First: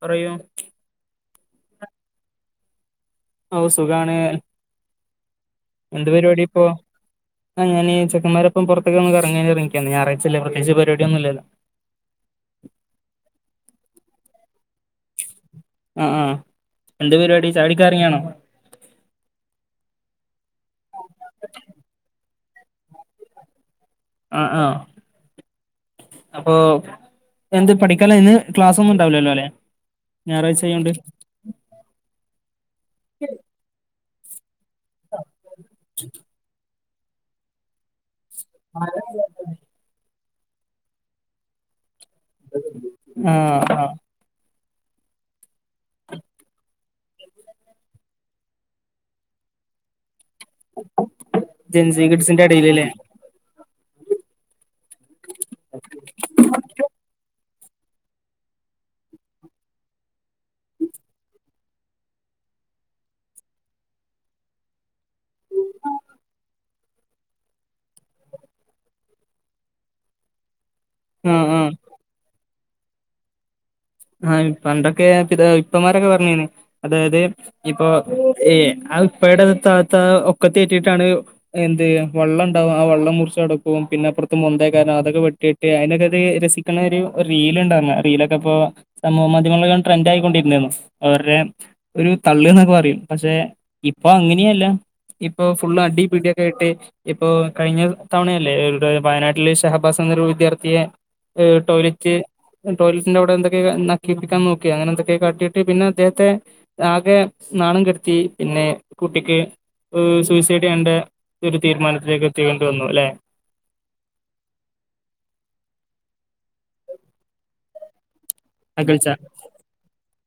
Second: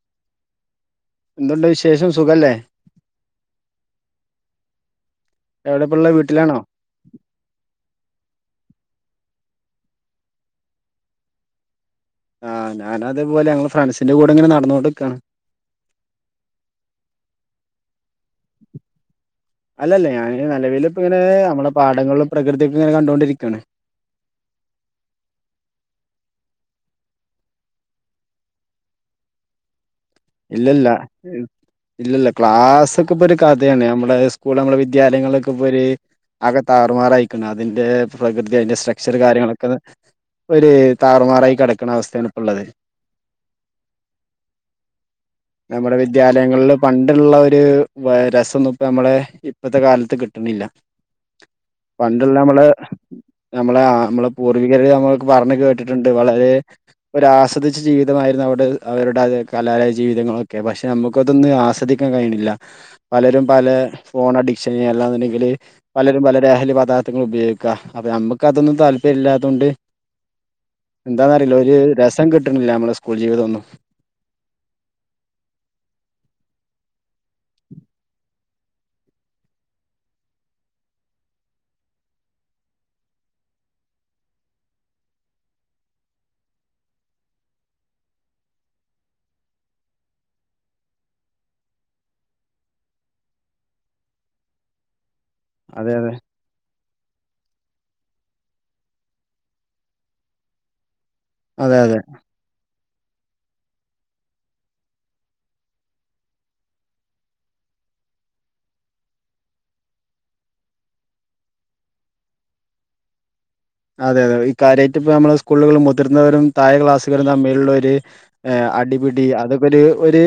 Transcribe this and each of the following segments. പറയൂ എന്തുണ്ട് വിശേഷം സുഖല്ലേ. ഓ സുഖാണ് എവിടെപ്പള്ള എന്ത് പരിപാടി വീട്ടിലാണോ ഇപ്പോ. ആ ഞാനീ ചെക്കന്മാരൊപ്പം പൊറത്തേക്ക് ഒന്ന് കറങ്ങി ഇറങ്ങാ നിക്കാണ് ഇന്ന് ഞായറാഴ്ച്ചല്ലേ പ്രത്യകിച്ച് പരിപാടിന്നുല്ലല്ലോ ആ ഞാന അതേപോല ഞങ്ങള് ഫ്രൻസിൻന്റെ കൂടെ ഇങ്ങനെ നടന്നു കൊണ്ട്ക്കാണ് ആഹ് എന്ത് പരിപാടി ചായ കുടിക്കാൻ ഇറങ്ങിയാണോ അല്ലല്ല ഞാന് നിലവിൽ ഇപ്പങ്ങനെ നമ്മളെ പാടങ്ങളും പ്രകൃതിക്കൊ ഇങ്ങനെ കണ്ടൊണ്ടിരിക്കണ്. അ ആഹ് അപ്പൊ എന്ത് പഠിക്കലേന്ന് ക്ലാസ്സൊന്നും ഉണ്ടാവില്ലല്ലോ അലേ ഇല്ല ഇല്ല ഇല്ല ഇല്ല ക്ലാസ്സൊക്കെ ഇപ്പൊ ഒരു കഥയാണ് നമ്മ്ളേ കുളങ്ങള് വിദ്യാലയങ്ങളിലൊക്കെ ഇപ്പൊരു ആകെ താറുമാറായിക്ണ് അതിന്റെ പ്രകൃതി അതിന്റെ സ്ട്രക്ചർ കാര്യങ്ങളൊക്കെ ത് ഒരു താറുമാറായി കെടക്ക്ണ അവസ്ഥയാണ് ഇപ്പള്ളത്. ആഹ് ആഹ് ഇപ്പ നമ്മുടെ വിദ്യാലയങ്ങളില് പണ്ടുള്ള ഒരു രസംന്നുപ്പ നമ്മളെ ഇപ്പത്തെ കാലത്ത് കിട്ട് ട്ട്ണില്ല. ജെൻസി പണ്ട്ള്ള കിഡ്സിന്റെ അമ്മള് ഇടയിലല്ലേ നമ്മളെ ആ നമ്മളെ പൂർവികര് നമ്മൾക്ക് പറഞ്ഞ് കേട്ടിട്ടുണ്ട് വളരെ ഒരാസ്വദി ച്ച് ജീവിതമായിരുന്നു അവ്ടെ അവരുടെ അത് കലാലയ ജീവിതങ്ങളൊക്കെ. പക്ഷെ നമുക്കതൊന്നും ആസ്വദിക്കാൻ കഴിയ്ണില്ല. പലരും പല ഫോൺ അഡിക്ഷന് അല്ലാന്ന്ണ്ടെങ്കില് പലരും പല ലഹലി പദാർത്ഥങ്ങൾ ഉപയോഗിക്കാ അപ്പൊ നമ്മക്ക് അതൊന്നും താല്പര്യം ഇല്ലാത്തോണ്ട് [inaudible] ആ എന്താന്നറിയില്ല ആ ഒരു രസം കിട്ട്ണില്ല നമ്മളെ സ്കൂൾ ജീവിതം ഒന്നും. ആ പണ്ടൊക്കെ ഇത് ഇപ്പമാരൊക്കെ പർഞ്ഞീനി അതായത് ഇപ്പൊ ഏ ആ ഉപ്പയുടെ താത്ത ഒക്കത്തേറ്റീട്ടാണ് എന്തെയ്യും വള്ളം ണ്ടാവും ആ വള്ളം മുർച്ചടക്കും പിന്നെ അപ്പൊറത്ത് മൊന്തയ്ക്കാരം അതൊക്കെ വെട്ടി അയ്നൊക്കെത് രസിക്ക്ണ ഒരു റീല്ണ്ടന്ന് റീലൊക്കെ പ്പോ. സമൂഹ മാധ്യമങ്ങളല്ലാം ട്രെന്റ് ആയ്ക്കൊണ്ടിര്ന്നേന്നു അവരുടെ ഒരു തള്ള്ന്നൊക്കെ പറയും. പക്ഷെ ഇപ്പൊ അങ്ങനെയല്ല ഇപ്പൊ ഫുള്ള് അതെ അതെ അടിപിടി. കേട്ട് ഇപ്പോ കഴിഞ്ഞ തവണയല്ലേ വയനാട്ടില് ഷഹബാസ് എന്നൊരു വിദ്യാർത്ഥിയെ ഹ് അതെ അതെ ടോയ്‌ലറ്റ് ടോയ്ലറ്റ്ന്റെ അവ്ടെ എന്തൊക് [unintelligible] നക്കിപ്പിക്കാ നോക്കി അനെന്തൊക്കെ കാട്ടിയിട്ട് പിന്നെ അദ്ദേഹത്തെ ആകെ നാണം കെടുത്തി പിന്നെ കുട്ടിക്ക് സൂയിസൈഡ് ചെയ്യേണ്ട ഒരു തീരുമാനത്തിലേക്ക് എത്തിക്കേണ്ടി വന്നു ലേ അതെ അതെ ഈ കാര്യായ്റ്റ് ഇപ്പ നമ്മളെ സ്കൂളുകളും മുതിർന്നവരും തായെ ക്ലാസ്സുകരും തമ്മിലുള്ള ഒര് ഹ് അകൽച്ച അടിപിടി അതൊക്കെ ഒര് ഒര്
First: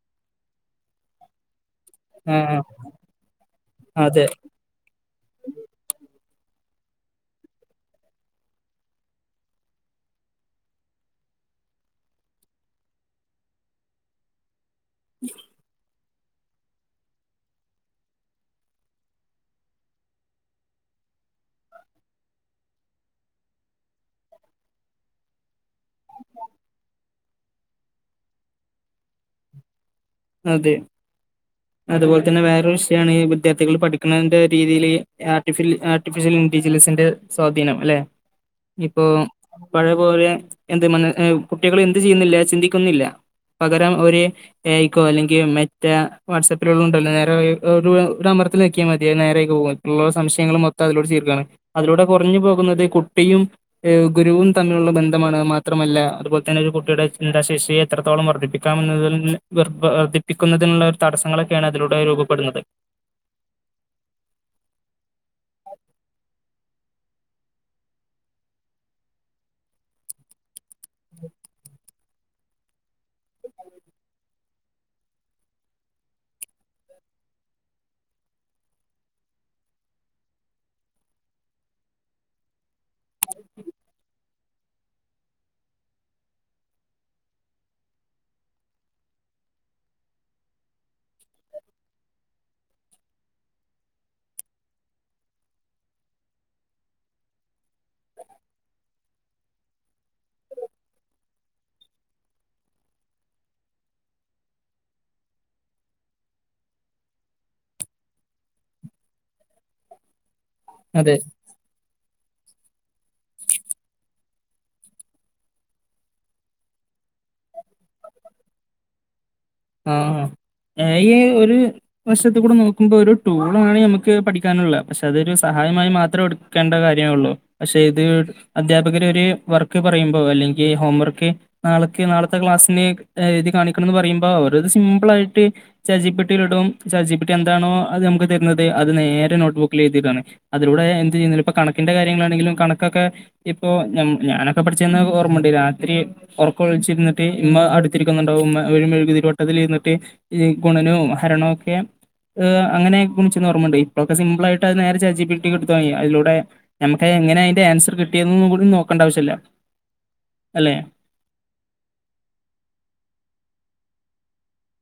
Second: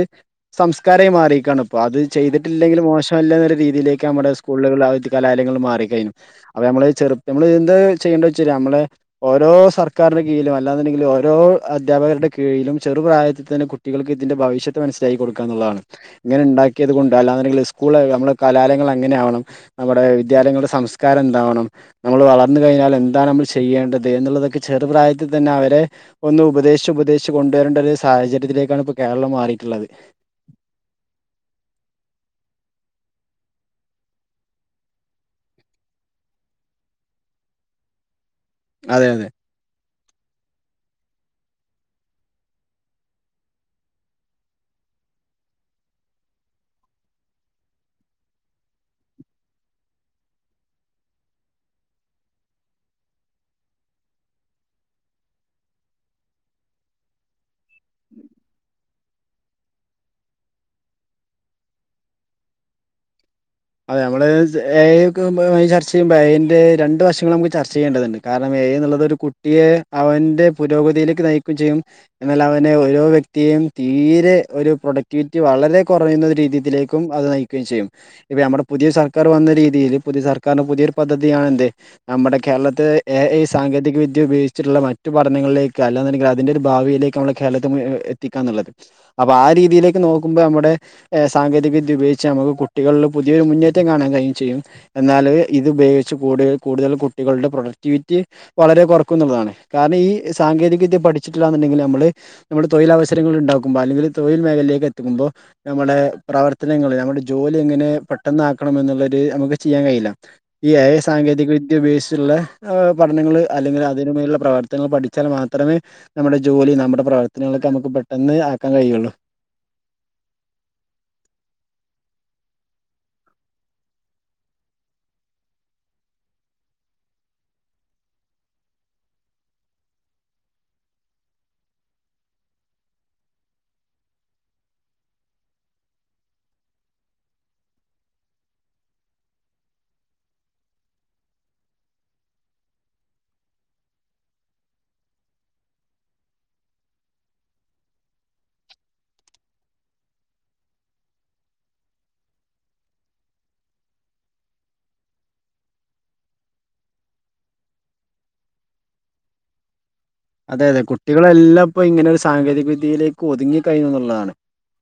സംസ്കാരായി മാറീകേണ് അപ്പോ അത് ആഹ് ചെയ്തിട്ടില്ലെങ്കിൽ മോശമല്ലേ ന്നൊര് രീതിയിലേക്ക് അതെ നമ്മുടെ സ് സ്കൂളുകള് അവധി കലാലയങ്ങൾ മാറി ക്കഴിഞ്ഞു അപ്പൊ നമ്മള് ചെറു നമ്മള് എന്താ ചെയ്യണ്ടേ വെച്ചര് നമ്മളെ ഓരോ സർക്കാരിന്റെ കീഴിലും അല്ലാന്നുണ്ടെങ്കിൽ ഓരോ അധ്യാപകരുടെ കീഴിലും ചെറുപ്രായത്തിൽ തന്നെ കുട്ട് കുട്ടികൾക്ക് ഇതിന്റെ ഭവിഷ്യത്ത് മനസ്സിലാക്കി കൊടുക്കാന്നുള്ളതാണ്. ഇങ്ങനെണ്ടാക്കിയത് കൊണ്ട് അല്ലാന്ന്ണ്ടെങ്കി സ്കൂള് നമ്മളെ കലാലയങ്ങള് അങ്ങനെ ആവണം. നമ്മുടെ വിദ്യാലയങ്ങളുടെ സംസ്കാരം എന്താവണം നമ്മള് വളർന്ന് കഴിഞ്ഞാല്. എന്താണ് മ്മൾ ചെയ്യേണ്ടത് എന്നുള്ളതൊക്കെ ചെറു പ്രായത്തിൽ തന്നെ അവരെ ഒന്ന് ഉപദേശിച്ച് ഉപദേശ് ച്ചു കൊണ്ടുവരേണ്ടൊരു സാഹചര്യത്തിലേക്കാണ്പ്പൊ കേരളം മാറീട്ട്ള്ളത്. അതെ അതുപോലെ തന്നെ വേറൊരു വിഷയാണ് ഈ വിദ്യാർത്ഥികൾ പഠിക്കുന്നതിന്റെ രീതിയിൽ ആർട്ടിഫിൽ ആർട്ടിഫിഷ്യൽ ഇന്റലിജസിന്റെ. സ്വാധീനം അല്ലേ ഇപ്പോ അതെ അതെ പഴയ പോലെ എന്ത് മ കുട്ടികള് എന്ത് ചെയ്യുന്നില്ല ചിന്തിക്കുന്നില്ല. പകരം ഒര് ഏയ് ക്കോ അല്ലെങ്കി മറ്റേ വാട്സപ്പിലുള്ളണ്ടല്ലോ നേരെ ഒരു ഒരു അമർത്തല് നെക്ക്യാ മതി അത് നേരയ്ക് പോകും. ഉള്ള സംശയങ്ങൾ മൊത്തം അതിലൂടെ തീർക്കാണ് അതിലൂടെ കൊർഞ്ഞ് പോകുന്നത് കുട്ടിയും അ് ഗുരുവും തമ്മിലുള്ള ബന്ധമാണ് മാത്രമല്ല അതുപോൽതന്നെ ഒരു കുട്ടിയുടെ ചിന്താശേഷിയെ എത്രത്തോളം വർദ്ധിപ്പിക്കും. ക്കാമെന്നുള്ള വർദ്ധിപ്പിക്കുന്നതിനുള്ള ഒരു തടസ്സങ്ങളൊക്കെയാണ് അതിലൂടെ രൂപപ്പെടുന്നത്. അതെ നമ്മള് ഏ അയ്ക് പോകുമ്പൊ ചർച്ച ചെയ്യുമ്പോ അയ്ന്റെ രണ്ട് വഷങ്ങള് നമുക്ക് ചർച്ച ചെയ്യേണ്ടതുണ്ട്. കാരണം ഏ അയ് എന്നുള്ളത് ഒരു കുട്ടിയെ അവന്റെ പുരോഗതിയിലേക്ക് നയിക്കെം ചെയ്യും. എന്നാൽ അവനെ ഓരോ വ്യക്തിയേയും തീരെ ഒരു പ്രൊഡക്ടിവിറ്റി വളരെ കുറയുന്ന രീതിയിലേക്കും അത് നയി ക്കുകയും ചെയ്യും. ഇപ്പം നമ്മുടെ പുതിയൊരു സർക്കാർ വന്ന രീതിയിൽ പുതിയ സർക്കാരിന്റെ പുതിയൊരു പദ്ധതിയണ് എന്ത് നമ്മടെ കേരളത്തെ. ഏ ഐ സാങ്കേതിക വിദ്യ ഉപയോഗിച്ചിട്ടുള്ള മാ മറ്റ് പഠനങ്ങളിലേക്ക് അല്ലാന്ണ്ടെങ്കിൽ അതിന്റെ ഒരു ഭാവിയിലേക്ക് നമ്മളെ കേളത്തെ എത്തിക്കാന്ന്ള്ളത്. അപ്പൊ ആ രീതിയിലേക്ക് നോക്കുമ്പോ നമ്മുടെ സാങ്കേതിക വിദ്യ ഉപയോഗിച്ച് നമുക്ക് കുട്ടികളില്. പുതിയൊരു മുന്നേറ്റം കാണാൻ കഴിയും ചെയ്യും. എന്നാല് ഇത് ഉപയോഗിച്ച് കൂടുതൽ കൂടുതൽ കുട്ടികളുടെ പ്രൊഡക്ടിവിറ്റി. വളരെ കുറക്കുംന്ന്ള്ളതാണ് കാരണം ഈ സാങ്കേതിക വിദ്യ പഠിച്ചിട്ടില്ലാന്ന്ണ്ടെങ്കി നമ്മള് നമ്മള് തൊഴിലവസരങ്ങൾ ഇണ്ടാക്കുമ്പോ അല്ലെങ്കിൽ തൊഴിൽ മേഖലയിലേക്ക് എത്തിക്കുമ്പൊ. നമ്മുടെ പ്രവർത്തനങ്ങള് നമ്മുടെ ജോലി എങ്ങനെ. പെട്ടെന്ന് ആക്കണം എന്ന്ള്ളൊരു നമുക്ക് ചെയ്യാൻ കഴിയില്ല ഈ ഏ ഐ അതെ സാങ്കേതിക വിദ്യ ഉപയോഗിച്ചുട്ട്ള്ള. ഏഹ് പഠനങ്ങൾ അല്ലെങ്കിൽ അതിന് മേലുള്ള പ്രവർത്തനങ്ങൾ പഠിച്ചാൽ മാത്രമേ. നമ്മുടെ ജോലി നമ്മുടെ പ്രവർത്തനങ്ങളൊക്കെ നമുക്ക് പെട്ടെന്ന് ആക്കാൻ കഴിയൊള്ളു. ആഹ് ആഹ് ഏ ഐ ഒരു. വഷത്ത് കൂടെ നോക്കുമ്പോ ഒരു ടൂളാണ് നമുക്ക് പഠിക്കാനുള്ളത് പക്ഷെ അതൊരു സഹായമായി മാത്രം. എടുക്കേണ്ട കാര്യാഒള്ളൂ പക്ഷേ ഇത് അധ്യാപകർ ഒരു വർക്ക് പറയുമ്പോ അല്ലെങ്കിൽ ഹോം വർക്ക്. നാളക്ക് നാളത്തെ ക്ലാസ്സിന് എഴ്തി കാണിക്കണംന്ന് പറയുമ്പോ അവരത് സിമ്പിളായ്ട്ട്. ചാ റ്റ് ജി പ്പി ട്ടി ലിടും ചാറ്റ് ജി പ്പി ട്ടി എന്താണോഅത് നമുക്ക് തര്ന്നത് അത് നേരെ നോട്ട് ബുക്കിലെഴ്തിടാണ്. അതിലൂടെ എന്ത് ചെയ്യുന്നില്ല ഇപ്പം കണക്കിന്റെ കാര്യങ്ങളാണെങ്കിലും കണക്കൊക്കെ. ഇപ്പൊ ഞ ഞാനൊക്കെ പഠിച്ചന്ന് ഓർമ്മണ്ട് രാത്രി. ഒർക്കൊയ്ചിര്ന്ട്ട് ഇമ്മ അട്ത്തിര്ക്കുന്നുണ്ടാവും ഇമ്മ ഒരു മെഴുകുതിരി വ ട്ടത്തിൽ ഇര്ന്ട്ട് ഗുണനും ഹരണുംഒക്കെ. ഏഹ് അങ്ങനെച്ച് ഓർമ്മണ്ട് ഇപ്പളൊക്കെ സിമ്പിളായിട്ടത് നേരെ ചാറ്റ് ചി പി ട്ടിക്കൊട്താമതി അതിലൂടെ. നമുക്ക് എങ്ങനെ അയ്ന്റെ ആൻസർ കിട്ടിയതൂന് കൂടി നോക്കണ്ട ആവശ്യല്ല്യ. അതെ അതെ കുട്ടികളെല്ലാം ഇപ്പ ഇങ്ങനെ ഒരു സാങ്കേതിക വിദ്യയിലേക്ക് ഒതുങ്ങി കഴഞ്ഞുന്നുള്ളതാണ്.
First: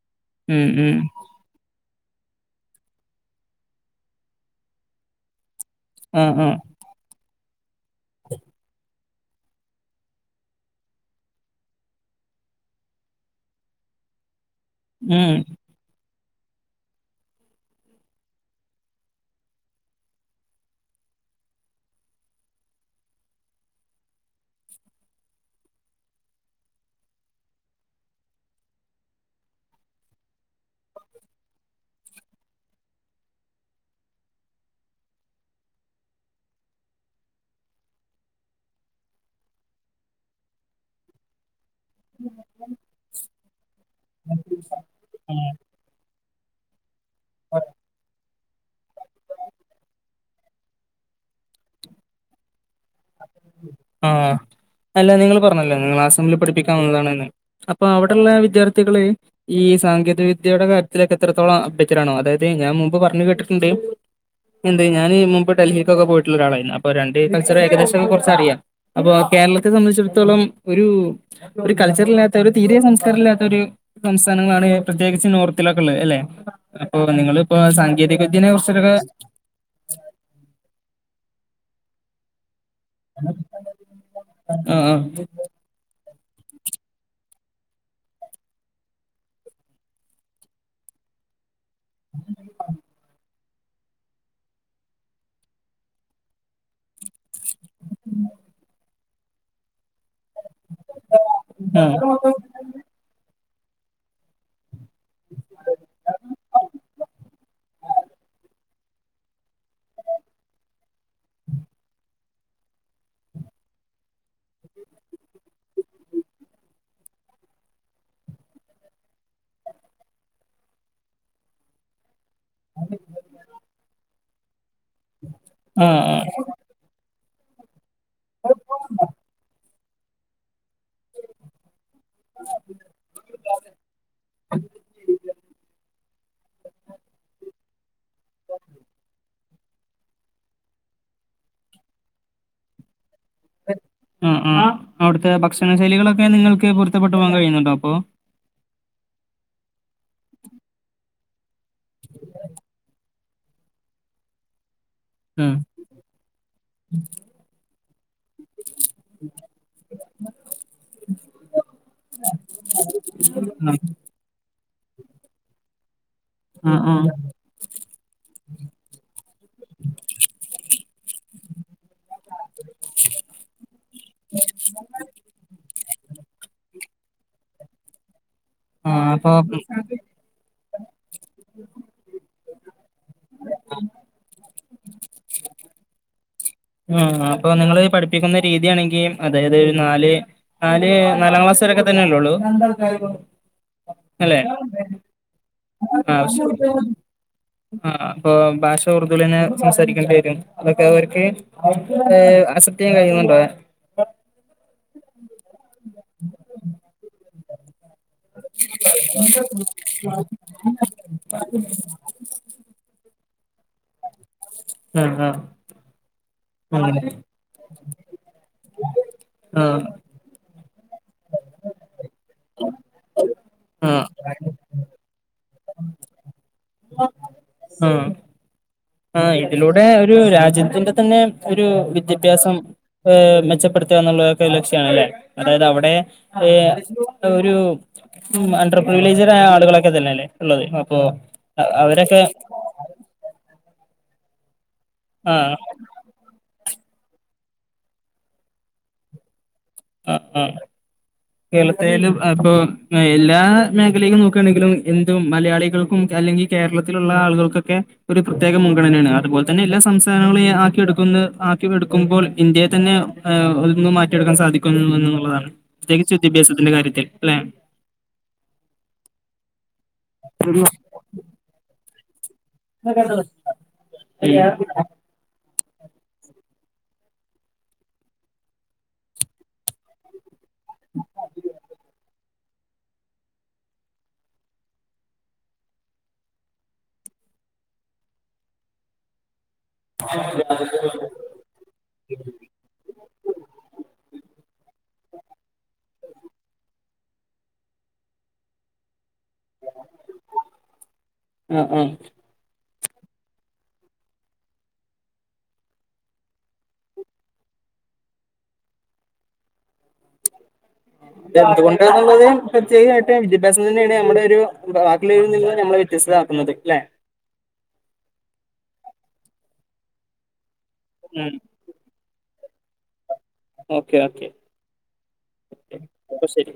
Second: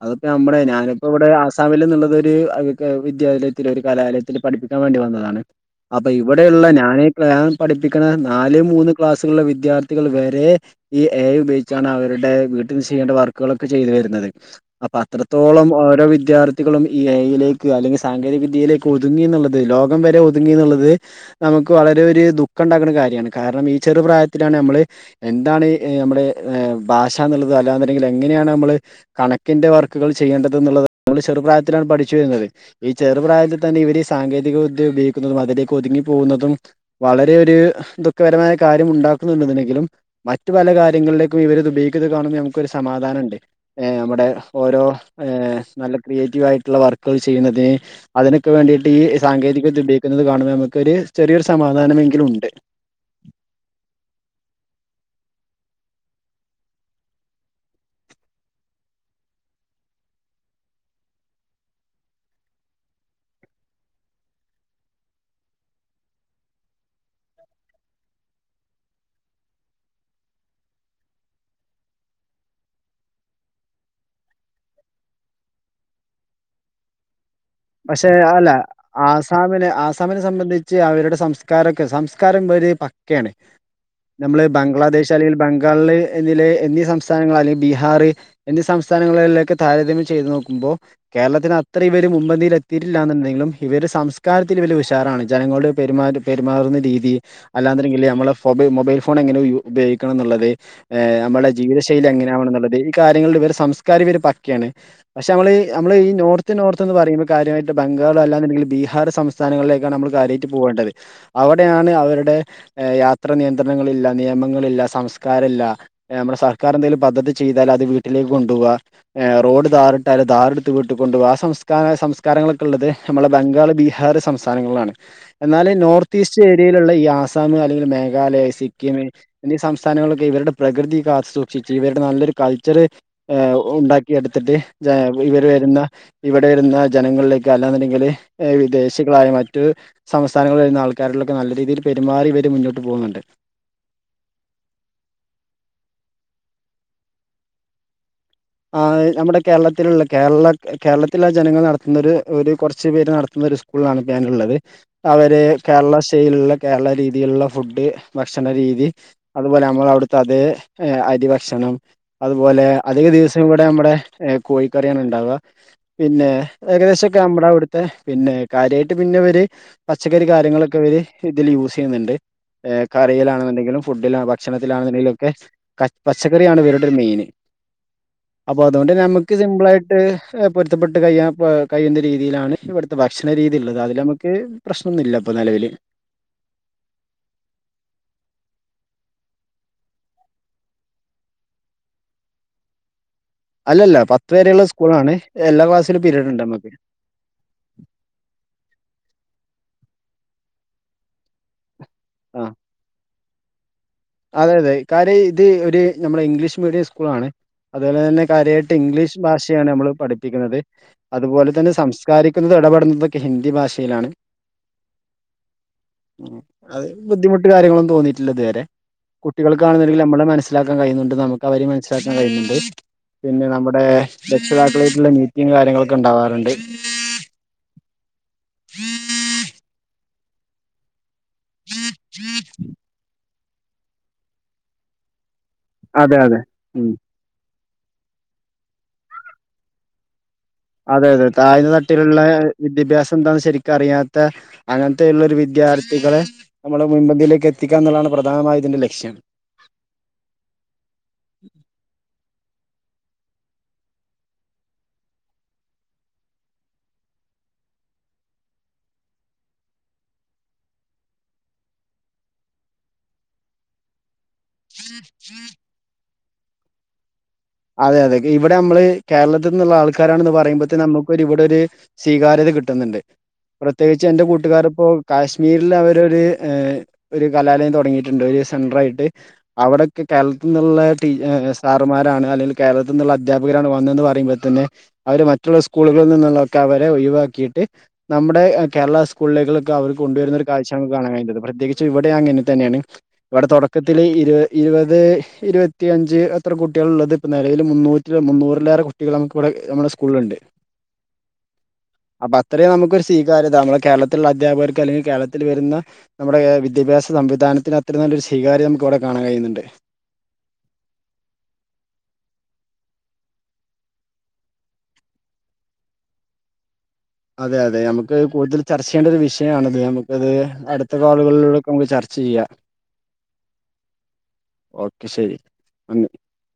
അതിപ്പോ നമ്മടെ ഉം ഉം ഞാനിപ്പോവിടെ ആസ് മിൽ എന്നുള്ളത് ഒരു വിദ്യാലയത്തിൽ ഒരു കലാലയത്തില് പഠിപ്പിക്കാൻ വേണ്ടി വന്നതാണ്. അപ്പൊ ആഹ് ആഹ് ഇവിടെയുള്ള ഞാന് ഞാൻ പഠിപ്പിക്ക്ണ നാല് മൂന്ന് ക്ലാസ്സുകളില്ള്ള വിദ്യാർത്ഥികൾ വേ രെ ഈ എ ഐ ഉപയോഗിച്ചാണ് അവരുടെ വീട്ടിൽ ചെയ്യേണ്ട വർക്കുകളൊക്കെ ചെയ്തു വരുന്നത്. അപ്പൊ ഉം അത്രത്തോളം ഓരോ വിദ്യാർ ത്ഥികളും ഈ ഏ ഐലേക്ക് അല്ലെങ്കിൽ സാങ്കേതിക വിദ്യയിലേക്ക് ഒതുങ്ങിന്ന്ള്ളത് ലോകം വരെ ഒതുങ്ങിന്ന്ള്ളത്. നമുക്ക് വളരെ ഒര് ദുഃഖം ഉണ്ടാക്ക്‌ണ കാര്യാണ് കാരണം ഈ ചെറുപ്രായത്തിലാണ് നമ്മള് എന്താണ് നമ്മുടെ ഭാഷ എന്നുള്ളത് അല്ലാന്ന്ണ്ടെങ്കിൽ എങ്ങനെയാണ് നമ്മള് കണക്കിന്റെ വർക്കുകൾ ചെയ്യേണ്ടതെന്നുള്ളത് നമ്മൾ ചെറുപ്രായത്തിലാണ് പഠിച്ചു വരുന്നത് ഈ ചെറു പ്രായത്തിൽ തന്നെ ഇവര് ഈ സാങ്കേതിക വിദ്യ ഉപയോഗിക്കുന്നതും അതിലേക്ക് ഒതുങ്ങി പോകുന്നതും വളരെ ഒര് ദുഃഖപരമായ കാര്യം ഉണ്ടാക്കുന്നുണ്ട്ന്നുണ്ടെങ്കിലും മറ്റ് പല കാര്യങ്ങളിലേക്കും ഇവരിത് ഉപയോ - ഗിക്ക്ണത് കാണുമ്പോൾ നമുക്കൊരു സമാധാനംണ്ട് നമ്മുടെ ഓരോ ആഹ് നല്ല ക്രിയേറ്റീവ് ആയിട്ടു - ള്ള വർക്കുകൾ ചെയ്യുന്നത് അതിനൊ - ക്ക് വേണ്ടിയിട്ട് ഈ സാങ്കേതികവിദ്യ ഉപോഗിക്കുന്നത് കാണുമ്പോ നമുക്ക് ഒരു ചെറിയൊരു സമാധാനമെങ്കിലുംണ്ട് ആഹ് അല്ല നിങ്ങൾ പറഞ്ഞല്ലോ നിങ്ങള് അസമിൽ പഠിപ്പിക്കാൻ വന്നതാണ്ന്ന് അപ്പൊ അവിടെള്ള വിദ്യാർത്ഥികള് ഈ സാങ്കേതിക വിദ്യയുടെ കാര്യത്തിലൊക്കെ എത്രത്തോളം അപ്ടേറ്റടാണോ അതായത് ഞാൻ മുമ്പ് പറഞ്ഞു കേട്ടിട്ടുണ്ട് മുമ്പ് ഞാന് മുമ്പ് ഡൽഹിക്കൊക്കെ പോയിട്ട് ള്ളൊരാളായിരുന്നു അപ്പൊ രണ്ട് കൾച്ചറേകദേശ് [unintelligible] കൊർച്ചറിയാം അപ്പൊ കേരളത്തെ സംബന്ധിച്ചിടത്തോളം ഒരു ഒരു കൾച്ചറില്ലാത്ത ഒരു തീരെ സംസ്കാരല്ലാത്തൊര് സംസ്ഥാനങ്ങളാണ് പ്രത്യേകിച്ച് നോർത്തിലൊക്കെ ള്ളത് അല്ലെ. അപ്പൊ നിങ്ങളിപ്പോ സാങ്കേതിക വിദ്യനെ കുർച്ചൊക്കെക്കാ സാമിനെ ആസാമിനെ സംബന്ധിച്ച് അവരുടെ സംസ്കാരൊക്കെ സംസ്കാരം ഒര് പ ക്കെണ്. നമ്മള് ആ ബംഗ്ലാദേശ് അല്ലെങ്കില് ബംഗാൾള് എന്ന്ല് എന്നീ സംസ്ഥാനങ്ങൾ അല്ലെ ബീഹാറ് എന്നീ സംസ്ഥാനങ്ങളിലൊക്കെ താരതമ്യം ചെയ്ത് നോക്കുമ്പോ കേരളത്തിന്റെ അത്രയും ഇവര് മുൻപന്തിയിലെത്തിട്ടില്ലാന്ന് ണ്ടെങ്കിലും ഇവര് സംസ്കാരത്തില് ഇവല് ഉഷാറാണ് ജനങ്ങളോട് പെരുമാറ്റ പെരുമാറുന്ന രീതി അല്ലാന്ന്ണ്ടെങ്കില് നമ്മളെ ഫൊബൈ മൊബൈൽ ഫോണെങ്ങനെ യു ഉപയോഗിക്കണന്ന്ള്ളത് ഏഹ് നമ്മളെ ആ ജീവിത ആ ശൈലി എങ്ങനെയാവണന്നുള്ളത് ക്കാര്യങ്ങളില് ഇവരെ സംസ്കാരം ഇവര് പക്കെണ് പക്ഷെ നമ്മളീ നമ്മള് ഈ നോർത്ത് നോർത്ത് ന്ന് പറയുമ്പ കാര്യമായിട്ട് ബംഗാള് അല്ലാന്ന്ണ്ടെങ്കില് ബീഹാർ സംസ്ഥാനങ്ങളിലേക്കാണ് അമ്മള് കാര്യായിട്ട് പോവേണ്ടത്. അവടെയാണ് അവരുടെ എഹ് യാത്ര നിയന്ത്രണങ്ങളില്ല നിയമങ്ങളില്ല സംസ്കാരല്ല. ഏഹ് നമ്മളെ സർക്കാർ എന്തെലും പദ്ധതി ചെയ്താൽ അത് വീട്ടിലേക്ക് കൊണ്ടോവ. ഏഹ് റോഡ് ദാറ്ട്ടാല് ദാറെട്ത്ത് വീട്ട് കൊണ്ടോവ ആ സംസ്ഥാന സംസ് ക്കാരങ്ങളൊക്കെള്ളത് നമ്മളെ ബംഗാള് ബീഹാറ് സംസ്ഥാനങ്ങളിലാണ്. എന്നാല് ആ നോർത്ത് ഈസ് റ്റേര്യയില്ള്ള ഈ ആസാമ് അല്ലെങ്കില് മേഘാലയ, സിക്കിം എന്നീ സംസ്ഥാനങ്ങളിലൊക്കെ ഇവര്ടെ പ്രകൃതി കാത്ത് സൂക്ഷിച്ച് ഇവരുടെ നല്ലൊരു കൾച്ചറ് ഏഹ് ഉണ്ടാക്കി എട്ത്ത്ട്ട് [unintelligible] ഇവര് വെരുന്ന ഇവടെ വെരുന്ന ജനങ്ങളിലേക്ക് അല്ലാന്നുണ്ടെങ്കി വല് ഏഹ് വിദേശികളായ മറ്റ് സംസ്ഥാനങ്ങൾന്ന് വെര്ന്ന ആൾക്കാരിലൊക്കെ നല്ല രീതിയിൽ പെരുമാറി വര് മുന്നോട്ട് പോകുന്നുണ്ട്. ആഹ് ആഹ് അവ്ട്ത്തെ ഭക്ഷണ ശൈലികളൊക്കെ നിങ്ങൾക്ക് പൊരുത്തപ്പെട്ടു പോവാൻ കഴിയുന്നുണ്ടോ അപ്പൊ? ആഹ് എഹ് നമ്മടെ കേരളത്തില്ള്ള കേരള കേരളത്തിലെ ജനങ്ങൾ നട- ന്നൊര് ഒര് കൊർച്ച് പേര് നടത്തുന്നൊരി സ്കൂളാണ് ഇപ്പ ഞാന്ള്ളത്. അവര് ആ കേരളസ്റ്റൈലില്ള്ള കേരള രീതിയില്ള്ള ഫുഡ് ഭക്ഷണ രീതി അത്പോലെ നമ്മളവ്ട്ത്തെ അതെ എഹ് അരി ഭക്ഷണം അത്പോലെ അധിക ദിവസ് അവ്ടെ എഹ് കോയികറ്യാണ് ണ്ടാവ. പിന്നെ ആ ആ ഏകദേശൊക്കെ അമ്മളവ്ട് ത്തെ പിന്നെ കാര്യായിട്ട് പിന്നെവര് പച്ചക്കറി കാര്യങ്ങളൊക്കെ ഇവര് ഇതിൽ യൂസെയ്യ്ന്ന്ണ്ട് എഹ് കറിയിലാണെന്ന്ണ്ടെങ്കിലും ഫുഡില ഭക്ഷണത്തിലാണെന്ന്ണ്ടെങ്കിലൊക്കെ പ പച്ചക്കറിയാണ് ഇവരുടൊരു മെയിന്. അപ്പൊ അതോണ്ട് ആ നമക്ക് അപ്പൊ സിമ്പിളായിട്ട് ഏഹ് പൊര്ത്തപ്പെട്ട് കയ്യാ എഹ് കയ്യേണ്ട രീതിയിലാണ് ഇവട്ത്തെ ഭക്ഷണ രീതി ള്ളത് അതിലമ്മക്ക് പ്രശ്നൊന്നുല്ല പ്പോ നെലവില്. ആഹ് ആഹ് പ്പൊ നിങ്ങള് പഠിപ്പിക്ക്ന്ന രീത്യാണെങ്കി അതായതൊര് നാല് നാല് നാലാം ക്ലാസ് വെരെക്കെ തന്നെല്ലൊള്ളൂ. അല്ലല്ല പത്ത് വെരെള്ള സ്കൂളാണ് എല്ലാ ക്ലാസിലും ആഹ് പിരീഡ്ണ്ടമ്മക്ക്. ആഹ് അപ്പൊ ഭാഷ ഉർദു ലെന്നെ സംസാരിക്കേണ്ടി വെരോ? അതൊക്കവർക്ക്. ഏഹ് ആഹ് അക്സെപ്റ്റെയ്യാൻ കയ്യ്ന്നുണ്ടോ? അതെ അതെ കാര്യം ഇത് ഒരു നമ്മളെ ഇംഗ്ലീഷ് മീഡിയം സ്കൂളാണ്. അത്പോലെ തെന്നെ കാര്യായിട്ട് ഇംഗ്ലീഷ് ബാഷയാണ് അമ്മള് പഠിപ്പിക്കുന്നത്. അത്പോലെ തെന്നെ സംസ് സാരിക്കുന്നതും എടപെട്ണതൊക്കെ ഹിന്ദി ബാഷയിലാണ്. ആഹ് ആഹ് ഉം അത് അങ്ങനെ ബുദ്ധിമുട്ട് കാര്യങ്ങളൊന്നും തോന്നിട്ടില്ല ഇത് വരെ. ആഹ് കുട്ടികൾക്കാണെന്നൊണ്ടെങ്കിൽ നമ്മളെ മനസിലാക്കൻ കഴിയുന്നൊണ്ട്. നമുക്ക് അവരെ മനസിലാക്കൻ കഴിയുന്നൊണ്ട്. പിന്നെ നമ്മ ടെ ആഹ് രക്ഷിതാക്കളായിട്ടൊള്ള മീറ്റിങ് കാര്യങ്ങളൊക്കെ ഇണ്ടാവാറൊണ്ട്. ആഹ് ആഹ് ഇതിലൂടെ ഒരു രാജ്യത്തിന്റെ തന്നെ ഒരു വിദ്യാഭ്യാസം ഏഹ് മെച്ചപ്പെടു ത്തന്നൊള്ളൊക്കെ ലക്ഷ്യമാണല്ലേ. അതായത് അവടെ അതെ അതെ ഏഹ് ഉം [unintelligible] ഒരു അണ്ടർപ്രിവിലേജറായ ആളുകളൊക്കെത്തന്നെയല്ലേ? അതെയതെ താഴ്ന്ന തട്ടിലുള്ളേ വിദ്യാഭ്യാസം എന്താന്ന് ശെരിക്കും അറിയാത്ത അങ്ങനെത്തെയൊള്ളൊരു ആഹ് വിദ്യാർ ത്ഥികളെ നമ്മള് മുൻപന്തിയിലേക്ക് എത്തിക്കുക എന്നുള്ളതാണ് പ്രധാനമായി ഇതിന്റെ ലക്ഷ്യം ആഹ് ആഹ് കേരളത്തേലും അയിപ്പ എല്ലാ മേഖലയിലേക്ക് നോക്കുകയാണെങ്കിലും എന്തും മലയാളികൾക്കും അല്ലെങ്കി കേരളത്തിലൊള്ള ആളുകൾക്കെക്കെ ഒരു പ്രത്യേക മുൻഗണനയാണ്. അതുപോലെ തന്നെ എല്ലാ സംസ്ഥാനങ്ങളെയും ആക്കി എടുക്കുന്ന ആക്കി എടുക്കുമ്പോൾ ഇന്ത്യേ തന്നെ. ഏഹ് ഒന്ന് മാറ്റിയെടുക്കാൻ സാധിക്കുന്നുയെന്നുള്ളതാണ്. പ്രത്യേകിച്ച് വിദ്യാഭ്യാസത്തിന്റെ കാര്യത്തിൽ. അല്ലേ? അതെ അതെ. ഇവടെ നമ്മള് കേരളത്തിന്നുള്ള ആൾക്കാരാണ് പറയുമ്പോത്തേ നമുക്കൊരു ഇവടൊരു സ്വീകാര്യത കി ട്ട്ന്ന്ണ്ട്. പ്രത്യേകിച്ച് എന്റെ കൂട്ടുകാറിപ്പോ കാശ്മീരില് അവരൊരു ഏഹ് ഒരു കലാലയം തൊടങ്ങിട്ടോണ്ട് ഒരു സെന്ററായിട്ട്. അവടെക്കെ കേരളത്തിന്നൊള്ള ടീ സാറമാരാണ് അല്ലേലും കേരളത്തിൽ നിന്നൊള്ള അധ്യാപകരാണ് വന്നെന്ന് പറയുമ്പോ തന്നെ. അവര് മറ്റൊള്ള സ്കൂളുകളിൽ നിന്നുള്ളെക്കെ അവരെ ഒഴിവാക്കിയിട്ട് നമ്മടെ കേരള സ് കൂളുകളേക്ക് അവർ കൊണ്ടുവരുന്ന ഒരു കാഴ്ച്ചാണ് കാണാൻ കഴിഞ്ഞത്. പ്രത്യേകിച്ചും ഇവടേം അങ്ങനെ തന്നെയാണ്. ഇവടെ തൊടക്കത്തില് ഇരു ഇരുപത്, ഇരുപത്തിയഞ്ച് അത്ര കുട്ടികളൊള്ളത് ഇപ്പ നെലവില് മുന്നൂറ്റിപത് മുന്നൂറിലേറെ കുട്ടികൾ നമുക്കിവിടെ നമ്മടെ സ്കൂളിലൊണ്ട്. ആ ആ അപ്പ അത്രേം നമ്മക്കൊരു സ്വീകാര്യത. നമ്മളെ കേരളത്തിലൊളള അധ്യാപകർക്ക് അല്ലെങ്കിൽ കേരളത്തിൽ വെരുന്ന നമ്മടെ വിദ്യാഭ്യാസ സംവിധാനത്തിന് അത്രയും നല്ലൊരു സ്വീകാര്യം നമുക്ക് ഇവടെ കാണാൻ കഴിയുന്നുണ്ട്. ഇത് എന്ത് കൊണ്ടുള്ളതാണുള്ളത്, പ്രത്യേകായിട്ട് വിദ്യാഭ്യാസം തന്നെയാണ് നമ്മടെ ഒര് ബാക്കിയൊളളവരിൽ നിന്നും നമ്മളെ വ്യത്യസ്താരാ ക്കുന്നത് അല്ലേ? അതെ അതെ. നമ്മക്ക് കൂടുതൽ ചർച്ച ചെയ്യേണ്ടയൊരു വിഷയമാണത്. നമുക്കത് അടുത്ത ഉം കോളുകളിലൂടെ നമ്മുക്ക് ചർച്ച ചെയ്യാം. ഓക്കെ ഓക്കെ ഓക്കെ ശെരി നന്ദി. അപ്പൊ ശരി